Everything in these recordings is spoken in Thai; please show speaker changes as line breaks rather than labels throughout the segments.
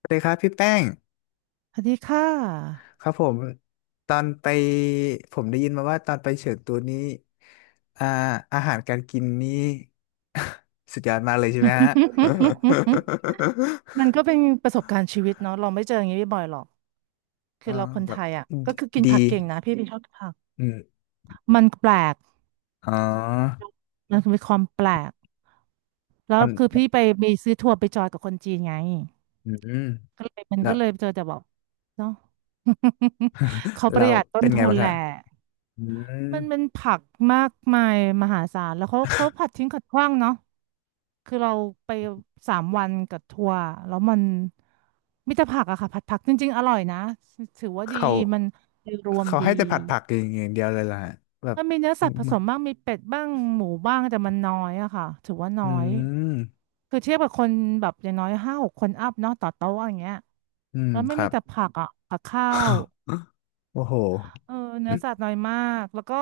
สวัสดีครับพี่แป้ง
สวัสดีค่ะ
ครับผมตอนไปผมได้ยินมาว่าตอนไปเฉิงตูนี้อ่าอาหารการกินนี่สุดยอดมากเลยใช่ไหมฮะ
มันก็เป็นประสบการณ์ชีวิตเนาะเราไม่เจออย่างนี้บ่อยๆหรอก คือ
อ่า
เราคน
แบ
ไท
บ
ยอ่ะก็คือกิน
ดี
ผักเก่งนะพี่ชอบกินผัก
อืม
มันแปลก
อ๋อ
มันมีความแปลก แล้
มั
ว
น
คือพี่ไปมีซื้อทัวร์ไปจอยกับคนจีนไง
อืม
ก็เลยมัน
แล้ว
ก็เลยเจอแต่แบอกเนาะ เขาป
เรา
ระหยัดต้
เป็
น
นไง
ทุน
บ้าง
แห
คะ
ละ
อืม
มันเป็นผักมากมายมหาศาลแล้วเขาผัดทิ้งขัดขว้างเนาะ คือเราไป3 วันกับทัวร์แล้วมันมิตรผักอะค่ะผัดผักจริงๆอร่อยนะถือว่าดี
เขา
มันโดยรวม
เขา
ดี
ให้แต่ผัดผักอย่างอย่างเดียวเลยล่ะแบบ
มันมีเนื้อ
อื
สัตว์ผ
ม
สมบ้างมีเป็ดบ้างหมูบ้างแต่มันน้อยอะค่ะถือว่าน้อยคือเทียบกับคนแบบอย่างน้อยห้าหกคนอัพเนาะต่อโต๊ะอย่างเงี้ย
อืม
แล้ว
ค
ไม่
รั
มี
บ
แต่ผักอะกับข้าว
โอ้โห
เออเนื้อสัตว์น้อยมากแล้วก็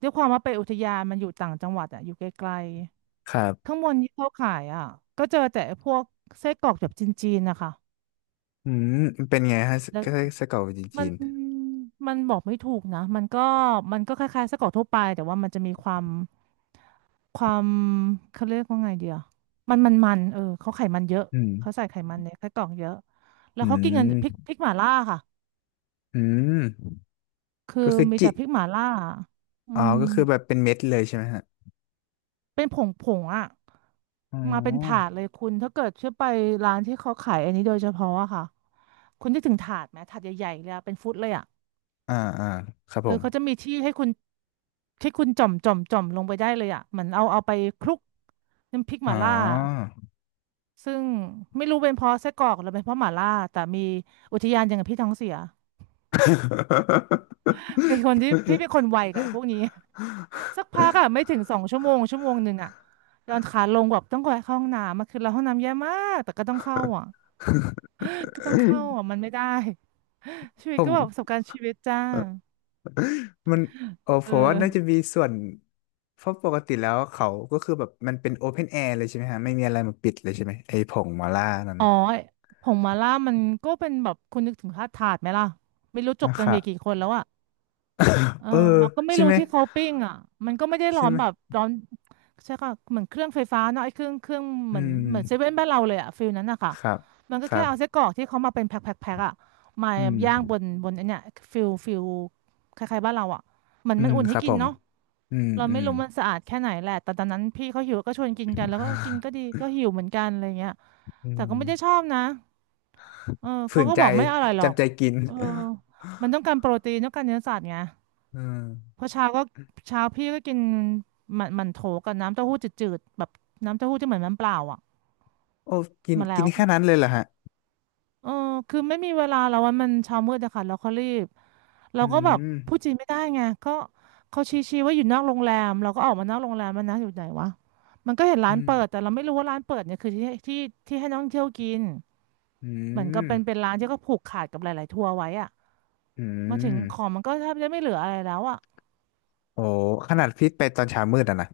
ด้วยความว่าไปอุทยานมันอยู่ต่างจังหวัดอะอยู่ไกล
ครั
ข้า
บ
งบนที่เขาขายอ่ะก็เจอแต่พวกไส้กรอกแบบจีนๆนะคะ
อืมมันเป็นไงฮะ
แล้ว
ก็ไส้กรอกจีน
มั
จี
น
น
มันบอกไม่ถูกนะมันก็คล้ายๆไส้กรอกทั่วไปแต่ว่ามันจะมีความความเขาเรียกว่าไงเดียวมันมันมันเออเขาไขมันเยอะ
อืม
เขาใส่ไขมันในไส้กรอกเยอะแล้
อื
วเขากินกันพริกพริ
ม
กหม่าล่าค่ะ
อืม
คือ
ก็คือ
มี
จิ
แต่พริกหม่าล่าอื
อ๋อ
ม
ก็คือแบบเป็นเม็ดเลยใช่ไหมฮะ
เป็นผงอ่ะ
อ๋
มาเป็นถา
อ
ดเลยคุณถ้าเกิดเชื่อไปร้านที่เขาขายอันนี้โดยเฉพาะอะค่ะ คุณนึกถึงถาดไหมถาดใหญ่ๆเลยอะเป็นฟุตเลยอะ
อ่าอ่าครับ
เอ
ผ
อ
ม
เขาจะมีที่ให้คุณที่คุณจ่อมจ่อมจ่อมลงไปได้เลยอะเหมือนเอาไปคลุกน้ำพริกห
อ๋อ
ม่าล่าซึ่งไม่รู้เป็นเพราะไส้กรอกหรือเป็นเพราะหม่าล่าแต่มีอุทยานอย่างกับพี่ท้องเสียเป็นคนที่พี่เป็นคนไวกับไอ้พวกนี้ สักพักอะไม่ถึง2 ชั่วโมง1 ชั่วโมงอะเดินขาลงแบบต้องไปเข้าห้องน้ำมาคือเราห้องน้ำแย่มากแต่ก็ต้องเข้าอะ ก็ต้องเข้าอะมันไม่ได้ชีวิ
ผ
ตก็
ม
แบบประสบการณ์ชีวิตจ้า
มันโอ้
เอ
ผมว่า
อ
น่าจะมีส่วนเพราะปกติแล้วเขาก็คือแบบมันเป็นโอเพนแอร์เลยใช่ไหมฮะไม่มีอะไรมาปิดเลยใช่ไหมไอ้ผงมาล่านั่น
อ๋อผงมาล่ามันก็เป็นแบบคุณนึกถึงธาตุถาดไหมล่ะไม่รู้จก
นะ
กั
ค
นไป
รับ
กี่คนแล้วอ่ะเออ
เออ
แล้วก็ไม่
ใช่
รู้
ไหม
ที่เขาปิ้งอ่ะมันก็ไม่ได้ร้
ใช่
อน
ไหม
แบบร้อนใช่ค่ะ เหมือนเครื่องไฟฟ้าเนาะไอ้เครื่องเห
อื
มือนเหมือนเซ
ม
เว่นบ้านเราเลยอ่ะฟิลนั้นอะค่ะ
ครับ
มันก็
ครั
แค่
บ
เอาไส้กรอกที่เขามาเป็นแพ็คแพ็คแพ็คอะมา
อืม
ย่างบนไอันเนี้ยฟิลคล้ายๆบ้านเราอ่ะเหมือน
อื
มัน
ม
อุ่น
ค
ให้
รับ
กิ
ผ
น
ม
เนาะ
อืม
เรา
อื
ไม่
ม
รู้มันสะอาดแค่ไหนแหละแต่ตอนนั้นพี่เขาหิวก็ชวนกินกันแล้วก็กินก็ดีก็หิวเหมือนกันอะไรเงี้ย
อื
แต่ก็ไม่ได้ชอ
ม
บนะ เออ
ฝื
เขา
น
ก็
ใจ
บอกไม่อร่อยหรอก
จำใจกิน
เออ มันต้องการโปรตีนต้องการเนื้อสัตว์ไง
อืม
เพราะเช้าพี่ก็กินหมันโถกับน้ำเต้าหู้จืดๆแบบน้ำเต้าหู้ที่เหมือนน้ำเปล่าอ่ะ
โอ้กิน
มา
กิ
แล้
น
ว
แค่นั้นเลยเหรอฮะ
เออคือไม่มีเวลาแล้ววันมันเช้ามืดอะค่ะแล้วเขารีบเรา
อื
ก็แบบพูด
ม
จีนไม่ได้ไงก็เขาชี้ๆว่าอยู่นอกโรงแรมเราก็ออกมานอกโรงแรมมันนะอยู่ไหนวะมันก็เห็นร้า
อื
น
ม
เปิดแต่เราไม่รู้ว่าร้านเปิดเนี่ยคือที่ที่ให้นักท่องเที่ยวกิน
อื
เหมือนก็
ม
เป็นร้านที่เขาผูกขาดกับหลายๆทัวร์ไว้อ่ะ
อื
มาถึงของ
ม
มันก็แทบจะไม่เหลืออะไรแล้วอ่ะ
โอ้ขนาดพี่ไปตอนเช้ามืดอะนะ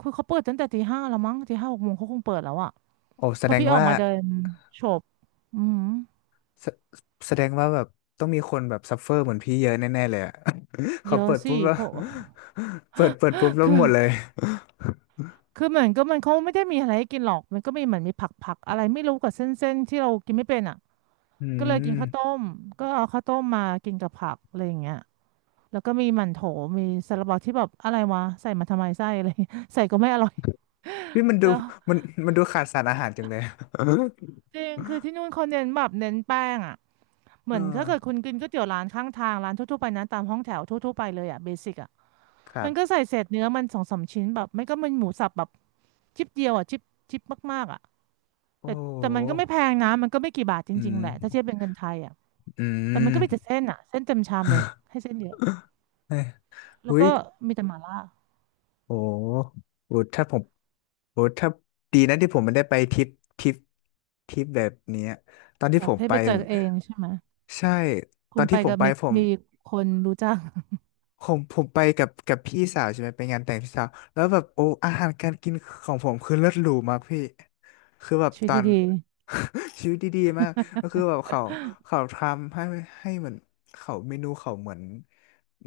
คือเขาเปิดตั้งแต่ตีห้าแล้วมั้งตีห้าหกโมงเขาคงเปิดแล้วอ่ะ
โอ้แส
พอ
ดง
พี่ออก
ว่า
มาเดินโบอืม
แสแสดงว่าแบบต้องมีคนแบบซัฟเฟอร์เหมือนพี่เยอะแน่ๆเลยอะ
เย
เขา
อะ
เปิด
สิ
ปุ๊บแล้ว
เพราะ
เปิดเปิดปุ๊บ แล้ว
คื
ห
อ
มดเลย
คือเหมือนก็มันเขาไม่ได้มีอะไรให้กินหรอกมันก็มีเหมือนมีผักผักอะไรไม่รู้กับเส้นเส้นที่เรากินไม่เป็นอ่ะ
อื
ก็เลยกิน
ม
ข้าวต้มก็เอาข้าวต้มมากินกับผักอะไรอย่างเงี้ยแล้วก็มีหมั่นโถมีซาลาเปาที่แบบอะไรวะใส่มาทำไมไส้อะไร ใส่ก็ไม่อร่อย
พี่มัน ดู
แล้ว
มันดูขาดสารอาหารจังเลย
จริงคือที่นู่นเขาเน้นแบบเน้นแป้งอ่ะเห
เออ
มือนถ้าเกิดคุณกินก๋วยเตี๋ยวร้านข้างทางร้านทั่วๆไปนะตามห้องแถวทั่วๆไปเลยอ่ะเบสิกอ่ะ
ครั
มันก็
บ
ใส่เศษเนื้อมันสองสามชิ้นแบบไม่ก็มันหมูสับแบบชิปเดียวอ่ะชิปมากๆอ่ะ
โอ้
แต่
โ
แต่มันก็ไม่
ห
แพงนะมันก็ไม่กี่บาทจ
อื
ริง
ม
ๆแหละถ้าเทียบเป็นเงินไทยอ่ะ
อื
แต่มัน
ม
ก็มีแต่เส้นอ่ะเส้นเต็มชามเลยให้เส้นเยอะ
เฮ้ย
แล้
อุ้
ว
ย
ก็มีแต่หม่าล่า
โอ้โหโอ้ ถ้าผมโอ้ถ้าดีนะที่ผมไม่ได้ไปทริปทริปทริปแบบเนี้ยตอนที่
แบ
ผ
บ
ม
ให้
ไป
ไปเจอเองใช่ไหม
ใช่ ต
คุ
อ
ณ
น
ไป
ที่ผม
กับ
ไป
มี
ผม
มีคนรู้จัก
ผมไปกับกับพี่สาวใช่ไหมไปงานแต่งพี่สาวแล้วแบบโอ้อาหารการกินของผมคือเลิศหรูมากพี่คือแบบ
ชี
ต
วิต
อน
ดี
ชีวิตดีๆมากก็คือแบบเขาเขาทำให้ให้เหมือนเขาเมนูเขาเหมือน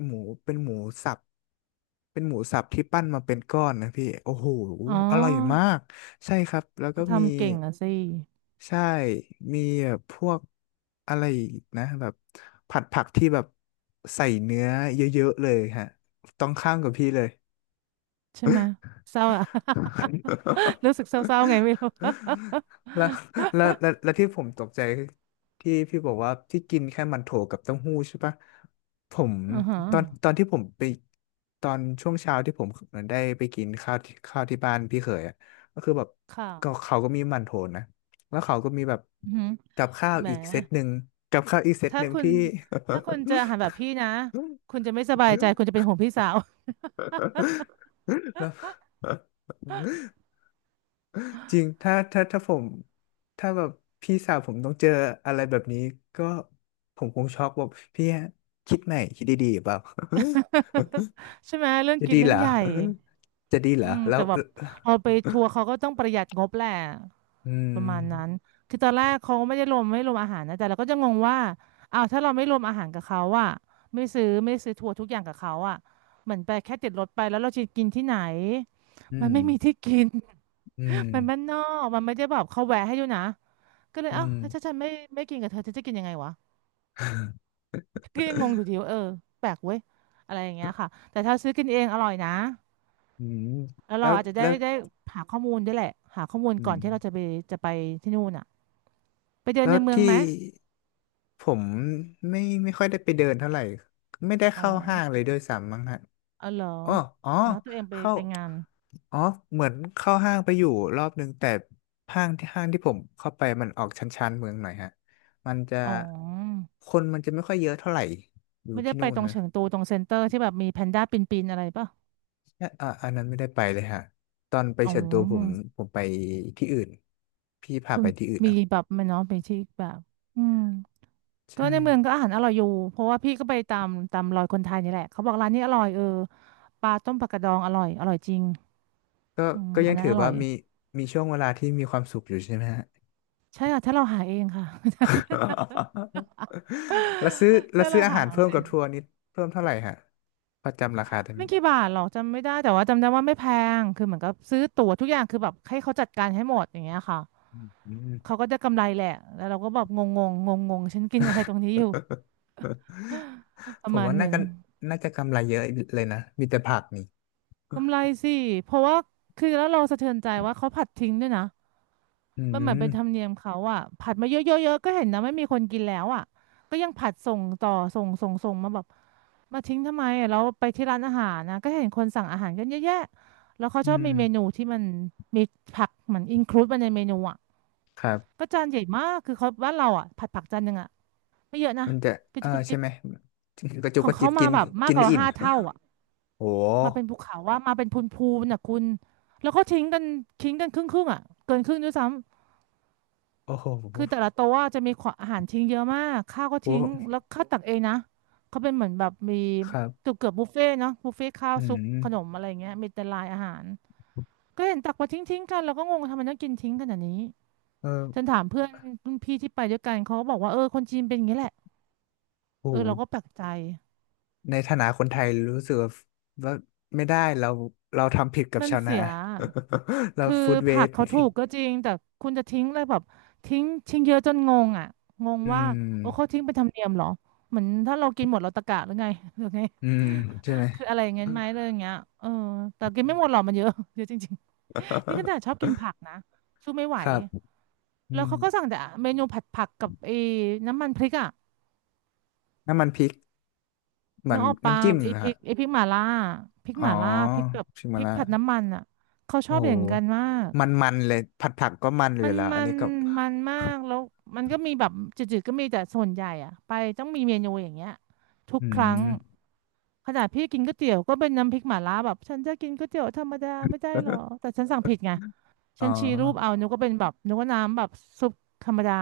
หมูเป็นหมูสับ เป็นหมูสับที่ปั้นมาเป็นก้อนนะพี่โอ้โห
ๆอ๋อ
อร่อยมากใช่ครับแล้วก็
เขา
มี
ทำเก่งอ่ะสิ
ใช่มีแบบพวกอะไรอีกนะแบบผัดผักที่แบบใส่เนื้อเยอะๆเลยฮะต้องข้ามกับพี่เลย
ใช่ไหมเศร้าอะ รู้สึกเศร้าๆไงไม่รู้
แล้ว แล้วแล้วแล้วที่ผมตกใจที่พี่บอกว่าที่กินแค่มันโถกับเต้าหู้ใช่ปะผม
อือฮะ
ตอนตอนที่ผมไปตอนช่วงเช้าที่ผมเหมือนได้ไปกินข้าวที่ข้าวที่บ้านพี่เขยอ่ะก็คือแบบ
ค่ะ
ก็เขาก็มีมันโถนะแล้วเขาก็มีแบบ
อือฮึ
กับข้าว
แหม
อีกเซตหนึ่งกับข้าวอีกเซต
ถ้า
หนึ่ง
คุณ
ที่
ถ้าคุณเจออา หารแบบพี่นะคุณจะไม่สบายใจคุณจะเป็นห่วงพี่สาว
แล้ จริงถ้าถ้า ถ้าผม ถ้าแบบ พี่สาวผมต้องเจออะไรแบบนี้ ก็ผมคงช็อกแบบพี่คิดใหม่คิดดีๆเปล่า
ใช่ไหมเรื่อง
จะ
กิ
ดี
นเรื่
เห
อ
ร
ง
อ
ใหญ่
จะดีเหร
อื
อ
ม
แล้ว
แต่แบบเอาไปทัวร์เขาก็ต้องประหยัดงบแหละ
อื
ป
ม
ระมาณนั้นคือตอนแรกเขาไม่ได้รวมไม่รวมอาหารนะแต่เราก็จะงงว่าอ้าวถ้าเราไม่รวมอาหารกับเขาอะไม่ซื้อไม่ซื้อทัวร์ทุกอย่างกับเขาอะเหมือนไปแค่ติดรถไปแล้วเราจะกินที่ไหน
อื
มัน
ม
ไม่มีที่กิน
อืม
มันบ้านนอกมันไม่ได้แบบเขาแวะให้ด้วยนะก็เลย
อื
เอ้าว
ม
ถ้าฉันไม่ไม่กินกับเธอเธอจะกินยังไงวะก็ยังงงอยู่ดีว่าเออแปลกเว้ยอะไรอย่างเงี้ยค่ะแต่ถ้าซื้อกินเองอร่อยนะ
อืม
แล้ว
แล้
เรา
ว
อาจจะได้
แล้ว
ได้หาข้อมูลด้วยแหละหาข้อมูล
อื
ก่อ
ม
นที่เราจะไปจะไปที่นู่นอะไปเดิน
แล้
ใน
ว
เมืองไหม
ที่ผมไม่ไม่ค่อยได้ไปเดินเท่าไหร่ไม่ได้
อ๋อ
เข้าห้างเลยด้วยซ้ำมั้งฮะ
อ๋อเหรอ
อ๋ออ๋อ
เนาะตัวเองไป
เข้า
ไปงาน
อ๋อเหมือนเข้าห้างไปอยู่รอบนึงแต่ห้างที่ห้างที่ผมเข้าไปมันออกชันชันเมืองหน่อยฮะมันจะ
อ๋อ
คนมันจะไม่ค่อยเยอะเท่าไหร่อยู่
ไม่ได้
ที่
ไป
นู่น
ตรง
นะ
เฉิงตูตรงเซ็นเตอร์ที่แบบมีแพนด้าปีนๆอะไรป่ะ
อ่ะอะอันนั้นไม่ได้ไปเลยฮะตอนไป
อ๋อ
เฉินตูผมผมไปที่อื่นพี่พา
คุ
ไป
ณ
ที่อื่น
มี
เอ่ะ
แบบไหมันเนาะไปที่แบบ อืมก็
ใช่
ในเมืองก็อาหารอร่อยอยู่ เพราะว่าพี่ก็ไปตามตามรอยคนไทยนี่แหละเขาบอกร้านนี้อร่อยเออ ปลาต้มปลากระดองอร่อยอร่อยจริง
ก็
อืม
ก็
อั
ยั
น
ง
นั้น
ถือ
อร่
ว่า
อย
มีมีช่วงเวลาที่มีความสุขอยู่ใช่ไหมฮะ
ใช่ค่ะถ้าเราหาเองค่ะ
แล้วซื้อ แล้ว
ถ้า
ซื้
เรา
ออา
หา
หาร
ของ
เพิ่
เรา
ม
เอ
กับทัว
ง
ร์นี้เพิ่มเท่าไหร่ฮะพอจำราคาได้ไหม
ไม่กี่บาทหรอกจำไม่ได้แต่ว่าจำได้ว่าไม่แพงคือเหมือนกับซื้อตั๋วทุกอย่างคือแบบให้เขาจัดการให้หมดอย่างเงี้ยค่ะ
อืม
เขาก็จะกำไรแหละแล้วเราก็แบบงงงงงงงๆฉันกินอะไรตรงนี้อยู่ ป
ผ
ระ
ม
มาณ
ว่า
ห
น่า
นึ่ง
กันน่าจะกำไรเยอะเลยนะมีแต่ผักนี่
กำไรสิ เพราะว่าคือแล้วเราสะเทือนใจว่าเขาผัดทิ้งด้วยนะ
อื
มันเหมือน
ม
เป็นธรรมเนียมเขาอะผัดมาเยอะๆๆก็เห็นนะไม่มีคนกินแล้วอะก็ยังผัดส่งต่อส่งมาแบบมาทิ้งทำไมอะแล้วไปที่ร้านอาหารนะก็เห็นคนสั่งอาหารกันเยอะแยะแล้วเขา
อื
ชอบมีเมนู
ม
ที่มันมีผักเหมือนอินคลูดมาในเมนูอะ
ครับ
ก็จานใหญ่มากคือเขาบ้านเราอะผัดผักจานหนึ่งอะไม่เยอะนะ
มันจะ
กระ
เออ
จิบกุบ
ใช่
จิบ
ไหมกระจุก
ข
ก
อง
ระจิ
เขา
บกิ
มา
น
แบบมา
กิ
ก
น
ก
ไม่
ว่า
อิ่ม
5 เท่าอะ
โอ้โห
มาเป็นภูเขาว่ามาเป็นพูนพูนน่ะคุณแล้วก็ทิ้งกันทิ้งกันครึ่งครึ่งอ่ะเกินครึ่งด้วยซ้ำ
โอ้โห
คือแต่ละโต๊ะอะจะมีขวอาหารทิ้งเยอะมากข้าวก็
โอ้
ทิ้
โห
งแล้วข้าวตักเองนะเขาเป็นเหมือนแบบมี
ครั
เกื
บ
อบเกือบบุฟเฟ่ต์เนาะบุฟเฟ่ต์ข้าว
อื
ซุป
ม
ขนมอะไรเงี้ยมีแต่ลายอาหารก็เห็นตักมาทิ้งทิ้งกันแล้วก็งงทำไมต้องกินทิ้งขนาดนี้
เออ
ฉันถามเพื่อนรุ่นพี่ที่ไปด้วยกันเขาก็บอกว่าเออคนจีนเป็นอย่างนี้แหละเอ
โอ้
อเราก็
โห
แปลกใจ
ในฐานะคนไทยรู้สึกว่าว่าไม่ได้เราเราทำผิดกับ
มัน
ชาวนา
เสีย
เรา
คือ
ฟู้ดเว
ผั
ส
ก
ต์
เขาถูกก็จริงแต่คุณจะทิ้งเลยแบบทิ้งทิ้งเยอะจนงงอ่ะงง
อื
ว่าโอ้เขา
ม
ทิ้งเป็นธรรมเนียมเหรอเหมือนถ้าเรากินหมดเราตะกะหรือไง หรือไง
อืมใช่ไหม
คืออะไรอย่างเงี้ยไหมเลยอย่างเงี้ยเออแต่กินไม่หมดหรอกมันเยอะ เยอะจริงๆนี่ขนาดชอบกินผักนะสู้ไม่ไหว
ครับอื
แล้ว
ม
เขาก็สั่งแต่เมนูผัดผักกับไอ้น้ำมันพริกอ่ะ
น้ำมันพริกเหมื
นึ
อ
ก
น
ออกปะ
น้ำจิ้ม
ไอ้
เหรอ
พริ
ฮะ
กไอ้พริกหม่าล่าพริก
อ๋อ
หม่าล่าพริกแบบ
ชิม
พ
มา
ริก
ละ
ผัดน้ำมันอ่ะเขาช
โอ้
อบ
โห
อย่างกันมาก
มันมันเลยผัดผักก็มันอ
มั
ยู่
น
แล้ว
มั
อัน
น
นี้ก็
มันมากแล้วมันก็มีแบบจืดๆก็มีแต่ส่วนใหญ่อะไปต้องมีเมนูอย่างเงี้ยทุก
อื
ครั้ง
ม
ขนาดพี่กินก๋วยเตี๋ยวก็เป็นน้ำพริกหม่าล่าแบบฉันจะกินก๋วยเตี๋ยวธรรมดาไม่ได้หรอแต่ฉันสั่งผิดไง
อ๋
ฉันชี้รูปเอา
อ
นึกว่าเป็นแบบนึกว่าน้ำแบบซุปธรรมดา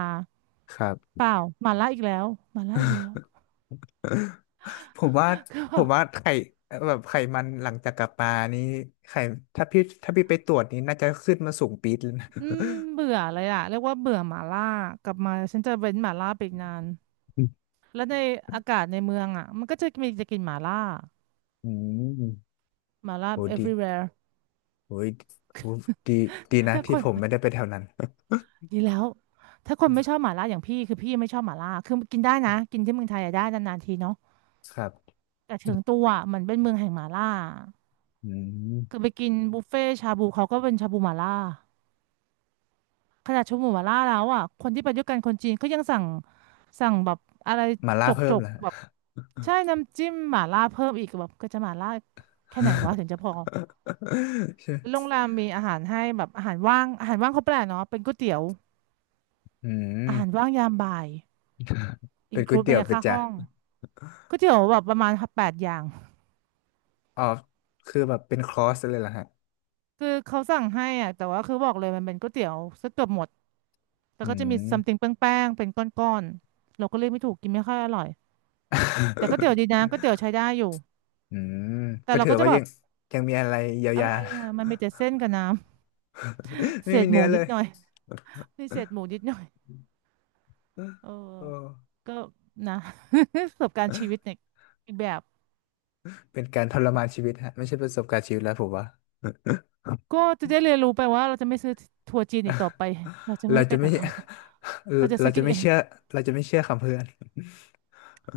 ครับ
เปล่าหม่าล่าอีกแล้วหม่าล่าอีกแล้ว
ผมว่า
ก็
ผ
แบ
มว่า
บ
ไข่แบบไขมันหลังจากกลับมานี้ไข่ถ้าพี่ถ้าพี่ไปตรวจนี้น่าจะขึ้นมาสูงปี๊ดเลยนะ
อืมเบื่อเลยอะเรียกว่าเบื่อหม่าล่ากลับมาฉันจะเว้นหม่าล่าไปอีกนานแล้วในอากาศในเมืองอะมันก็จะมีจะกินหม่าล่า
อืม
หมาล่า
โหดี
everywhere
โหยโหดีดีนะ
ถ้าค
ที่
น
ผมไม่ได้ไปแถวนั้น
ดีแล้วถ้าคนไม่ชอบหมาล่าอย่างพี่คือพี่ไม่ชอบหมาล่าคือกินได้นะกินที่เมืองไทยอะได้นานๆทีเนาะ
ครับ
แต่เชิงตัวอะมันเป็นเมืองแห่งหมาล่า
อื
คือ
ม
ไปกินบุฟเฟ่ชาบูเขาก็เป็นชาบูหมาล่าขนาดชาบูหมาล่าแล้วอ่ะคนที่ไปด้วยกันคนจีนเขายังสั่งแบบอะไร
มาล่า
จก
เพิ่
จ
ม
ก
แล้ว
แบบใช่น้ำจิ้มหมาล่าเพิ่มอีกแบบก็จะหมาล่าแค่ไหนวะถึงจะพอ โร
ใช่
งแรมมีอาหารให้แบบอาหารว่างอาหารว่างเขาแปลกเนาะเป็นก๋วยเตี๋ยว
อื
อาหาร
ม
ว่างยามบ่าย อิ
เป็
น
น
ค
ก๋ว
ลู
ย
ดไป
เตี๋ยว
ใน
เป็น
ค่า
จ้ะ
ห้องก๋วยเตี๋ยวแบบประมาณ8 อย่าง
อ๋อคือแบบเป็นคอร์สเลยเหรอฮะ
คือเขาสั่งให้อ่ะแต่ว่าคือบอกเลยมันเป็นก๋วยเตี๋ยวซะเกือบหมดแต่
อื
ก็จะมี
ม
ซัมติงแป้งๆ เป็นก้อนๆ เราก็เรียกไม่ถูกกินไม่ค่อยอร่อยแต่ก๋วยเตี๋ยวดีนะก๋วยเตี๋ยวใช้ได้อยู่
อืม
แต่
ก็
เรา
ถือ
ก็จะ
ว่า
แบ
ยั
บ
งยังมีอะไรเยียว
อะ
ยา
ไรอ่ะมันมีแต่เส้นกับน้ำ เศ
ไม่มี
ษห
เนื้
มู
อเล
นิด
ย
หน่อยมีเศษหมูนิดหน่อยเออ
โอ้
ก็นะ ประสบการณ์ชีวิตเนี่ยอีกแบบ
เป็นการทรมานชีวิตฮะไม่ใช่ประสบการณ์ชีวิตแล้วผมว่า
ก็จะได้เรียนรู้ไปว่าเราจะไม่ซื้อทัวร์จีนอีกต่อไปเราจะไม่
เรา
ไป
จะไม่
กับเขาเรา จะ
เรา
ซื้อ
จะ
กิน
ไม่
เอง
เชื่อเราจะไม่เชื่อคำเพื่อน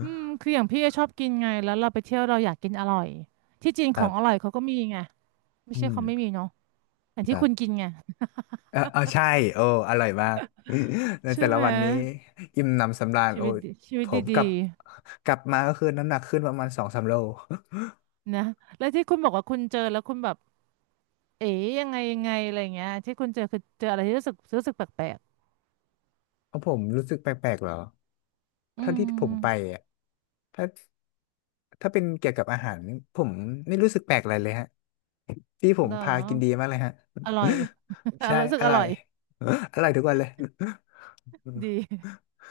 อืม คืออย่างพี่ชอบกินไงแล้วเราไปเที่ยวเราอยากกินอร่อยที่จีน
ค
ขอ
รั
งอร่อ
บ
ยเขาก็มีไงไม่
อื
ใช่เขาไม่
ม
มีเนาะอย่าง
ค
ที่
รั
คุณ
บ
กินไง
เออเออใช่โอ้อร่อยมาก ใน
ใช่
แต่ละ
ไหม
วันนี้อิ่มหนำสำราญ
ชี
โอ้
วิต
ย
ดีชีวิ
ผ
ต
มกลั
ดี
บกลับมาก็คือน้ำหนักขึ้นประมาณสองสามโล
ๆนะแล้วที่คุณบอกว่าคุณเจอแล้วคุณแบบเอ๋ยังไงอะไรเงี้ยที่คุณเจอคือเจออะไรที่รู้สึกแปลก
เพราะผมรู้สึกแปลกๆเหรอ
ๆอื
ถ้าที่ผ
ม
มไปอ่ะถ้าถ้าเป็นเกี่ยวกับอาหารผมไม่รู้สึกแปลกอะไรเลยฮะที่ผม
เหรอ
พากินดีมากเลยฮะ
อร่อย อ รอ
ใช่
ยรู้สึ
อ
กอ
ร่อ
ร่
ย
อย
อร่อยทุกวันเลย
ดี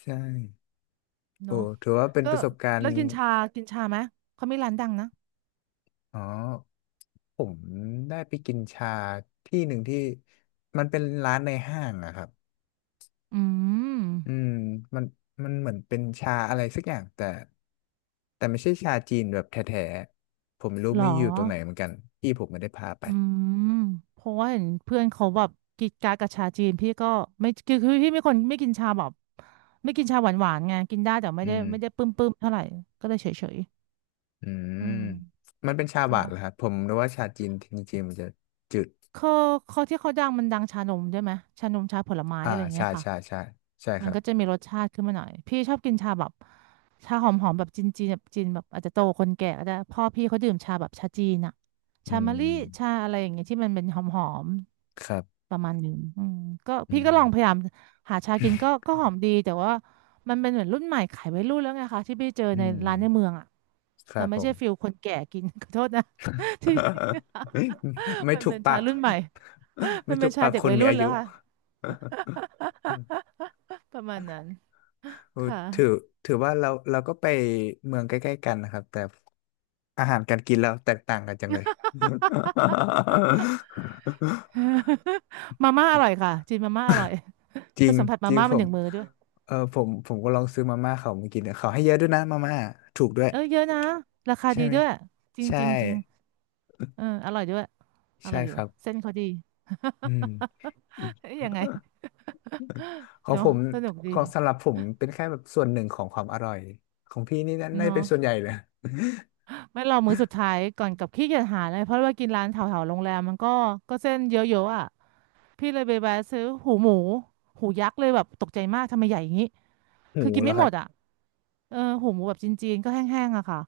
ใช่โอ้
เนาะ
ถือว่าเป็น
ก็
ประสบการ
แล้ว
ณ์
กินชาไหมเขามีร้านดังนะ
อ๋อผมได้ไปกินชาที่หนึ่งที่มันเป็นร้านในห้างอะครับ
อื
อื
ม
มมันมันเหมือนเป็นชาอะไรสักอย่างแต่แต่ไม่ใช่ชาจีนแบบแท้ๆผมไม่รู้
เหรอ
ไม่อยู่ตรงไหนเหมือนกันพี่ผมไม่ได้พาไป
อืมเพราะว่าเห็นเพื่อนเขาแบบกินกากกับชาจีนพี่ก็ไม่คือพี่ไม่คนไม่กินชาแบบไม่กินชาหวานหวานไงกินได้แต่ไม่
อื
ได้
ม
ไม่ได้ปึ้มปึ้มเท่าไหร่ก็เลยเฉยเฉย
อืม
อืม
มันเป็นชาหวาน
เนาะ
เหรอครับผมรู้ว่าชาจีนจริงๆมันจะจืด
เขาเขาที่เขาดังมันดังชานมใช่ไหมชานมชาผลไม้
อ่า
อะไรอย่างเงี้
ชา
ยค่ะ
ชาชาใช่
มั
ค
น
รับ
ก็จะมีรสชาติขึ้นมาหน่อยพี่ชอบกินชาแบบชาหอมหอมแบบจีนจีนแบบจีนแบบอาจจะโตคนแก่ก็ได้พ่อพี่เขาดื่มชาแบบชาจีนอะชา
อื
มะลิ
ม
ชาอะไรอย่างเงี้ยที่มันเป็นหอมหอม
ครับ
ประมาณหนึ่งอืมก็
อื
พี่
ม
ก็ลองพยายามหาชากินก็ ก็หอมดีแต่ว่ามันเป็นเหมือนรุ่นใหม่ขายวัยรุ่นแล้วไงคะที่พี่เจอ
อื
ใน
ม
ร้านในเมืองอ่ะ
ค
มั
รั
น
บ
ไม่
ผ
ใช่
ม
ฟิลคนแก่กิน ขอโทษนะที่
ไม่
มัน
ถูก
เป็น
ปา
ชา
ก
รุ่นใหม่ มั
ไม่
นเป็
ถู
น
ก
ชา
ปาก
เด็ก
คน
วัย
มี
รุ่น
อา
แล้
ยุ
วค่ะประมาณนั้น
เออ
ค่ะ
ถือถือว่าเราเราก็ไปเมืองใกล้ๆกันนะครับแต่อาหารการกินเราแตกต่างกันจังเลย
มาม่าอร่อยค่ะจีนมาม่าอร่อย
จริ
ไป
ง
สัมผัส
จ
มา
ริง
ม่า
ผ
มันห
ม
นึ่งมือด้วย
เออผมผมก็ลองซื้อมาม่าเขามากินเนี่ยเขาให้เยอะด้วยนะมาม่าถูกด้วย
เออเยอะนะราคา
ใช่
ดี
ไหม
ด้วยจริง
ใช่
จริงจริงเอออร่อยด้วยอ
ใช่
ร่อยอ
ค
ยู่
รับ
เส้นเขาดี
อืม อืม
ยังไง
ของ
เนาะ
ผม
สนุกดี
ของสำหรับผมเป็นแค่แบบส่วนหนึ่งของความอร่อยของพี่นี่น่าน่าจะ
เนาะ
เป็นส่วนใหญ่เลย
ไม่รอมื้อสุดท้ายก่อนกลับขี้เกียจหาเลยเพราะว่ากินร้านแถวๆโรงแรมมันก็เส้นเยอะๆอ่ะพี่เลยไปแวะซื้อหูหมูหูยักษ์เลยแบบตกใจมากทำไมใหญ่อย่างนี้
หู
คือกิน
แล้
ไม่
วค
หม
รั
ดอ่ะ
บ
เออหูหมูแบบจีนๆก็แห้งๆอะค่ะ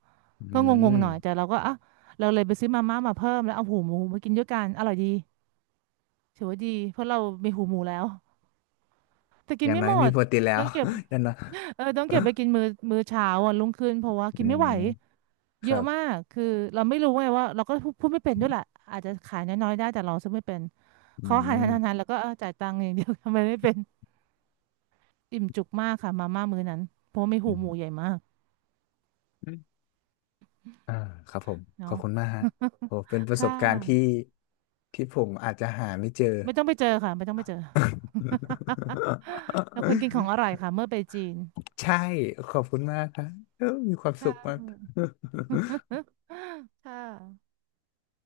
อื
ก็งงๆห
ม
น่อยแต่เราก็อ่ะเราเลยไปซื้อมาม่ามาเพิ่มแล้วเอาหูหมูมากินด้วยกันอร่อยดีถือว่าดีเพราะเรามีหูหมูแล้วแต่
อ
กิน
ย่าง
ไม่
น้อย
หม
มี
ด
โปรตีนแล้
ต้
ว
องเก็บ
อย่างน้อย
เออต้องเก็บไปกิน มื้อมื้อเช้าวันรุ่งขึ้นเพราะว่ากิ
อื
นไม่
ม
ไหว
ค
เย
รั
อะ
บ
มากคือเราไม่รู้ไงว่าเราก็พูดไม่เป็นด้วยแหละอาจจะขายน้อยๆได้แต่เราซื้อไม่เป็น
อื
เขาหาย
ม
นหนๆแล้วก็เออจ่ายตังค์อย่างเดียว ทำไมไม่เป็นอิ่มจุกมากค่ะมาม่ามื้อนั้นเพราะว่ามีหู
อ
หมูใหญ่มาก
มอ่าครับผมข
เนาะ
อบคุณมากฮะโอ้เป็นป ระส
ค่
บการณ์ที่
ะ
ที่ผมอาจจะหาไม่เจอ
ไม่ต้องไปเจอค่ะไม่ต้องไปเจอ แล้วคนกินของอร่อยค่ะเมื่อไปจีน
ใช่ ขอบคุณมากครับเออมีความสุ
ค่ะ
ขมาก
ค่ะ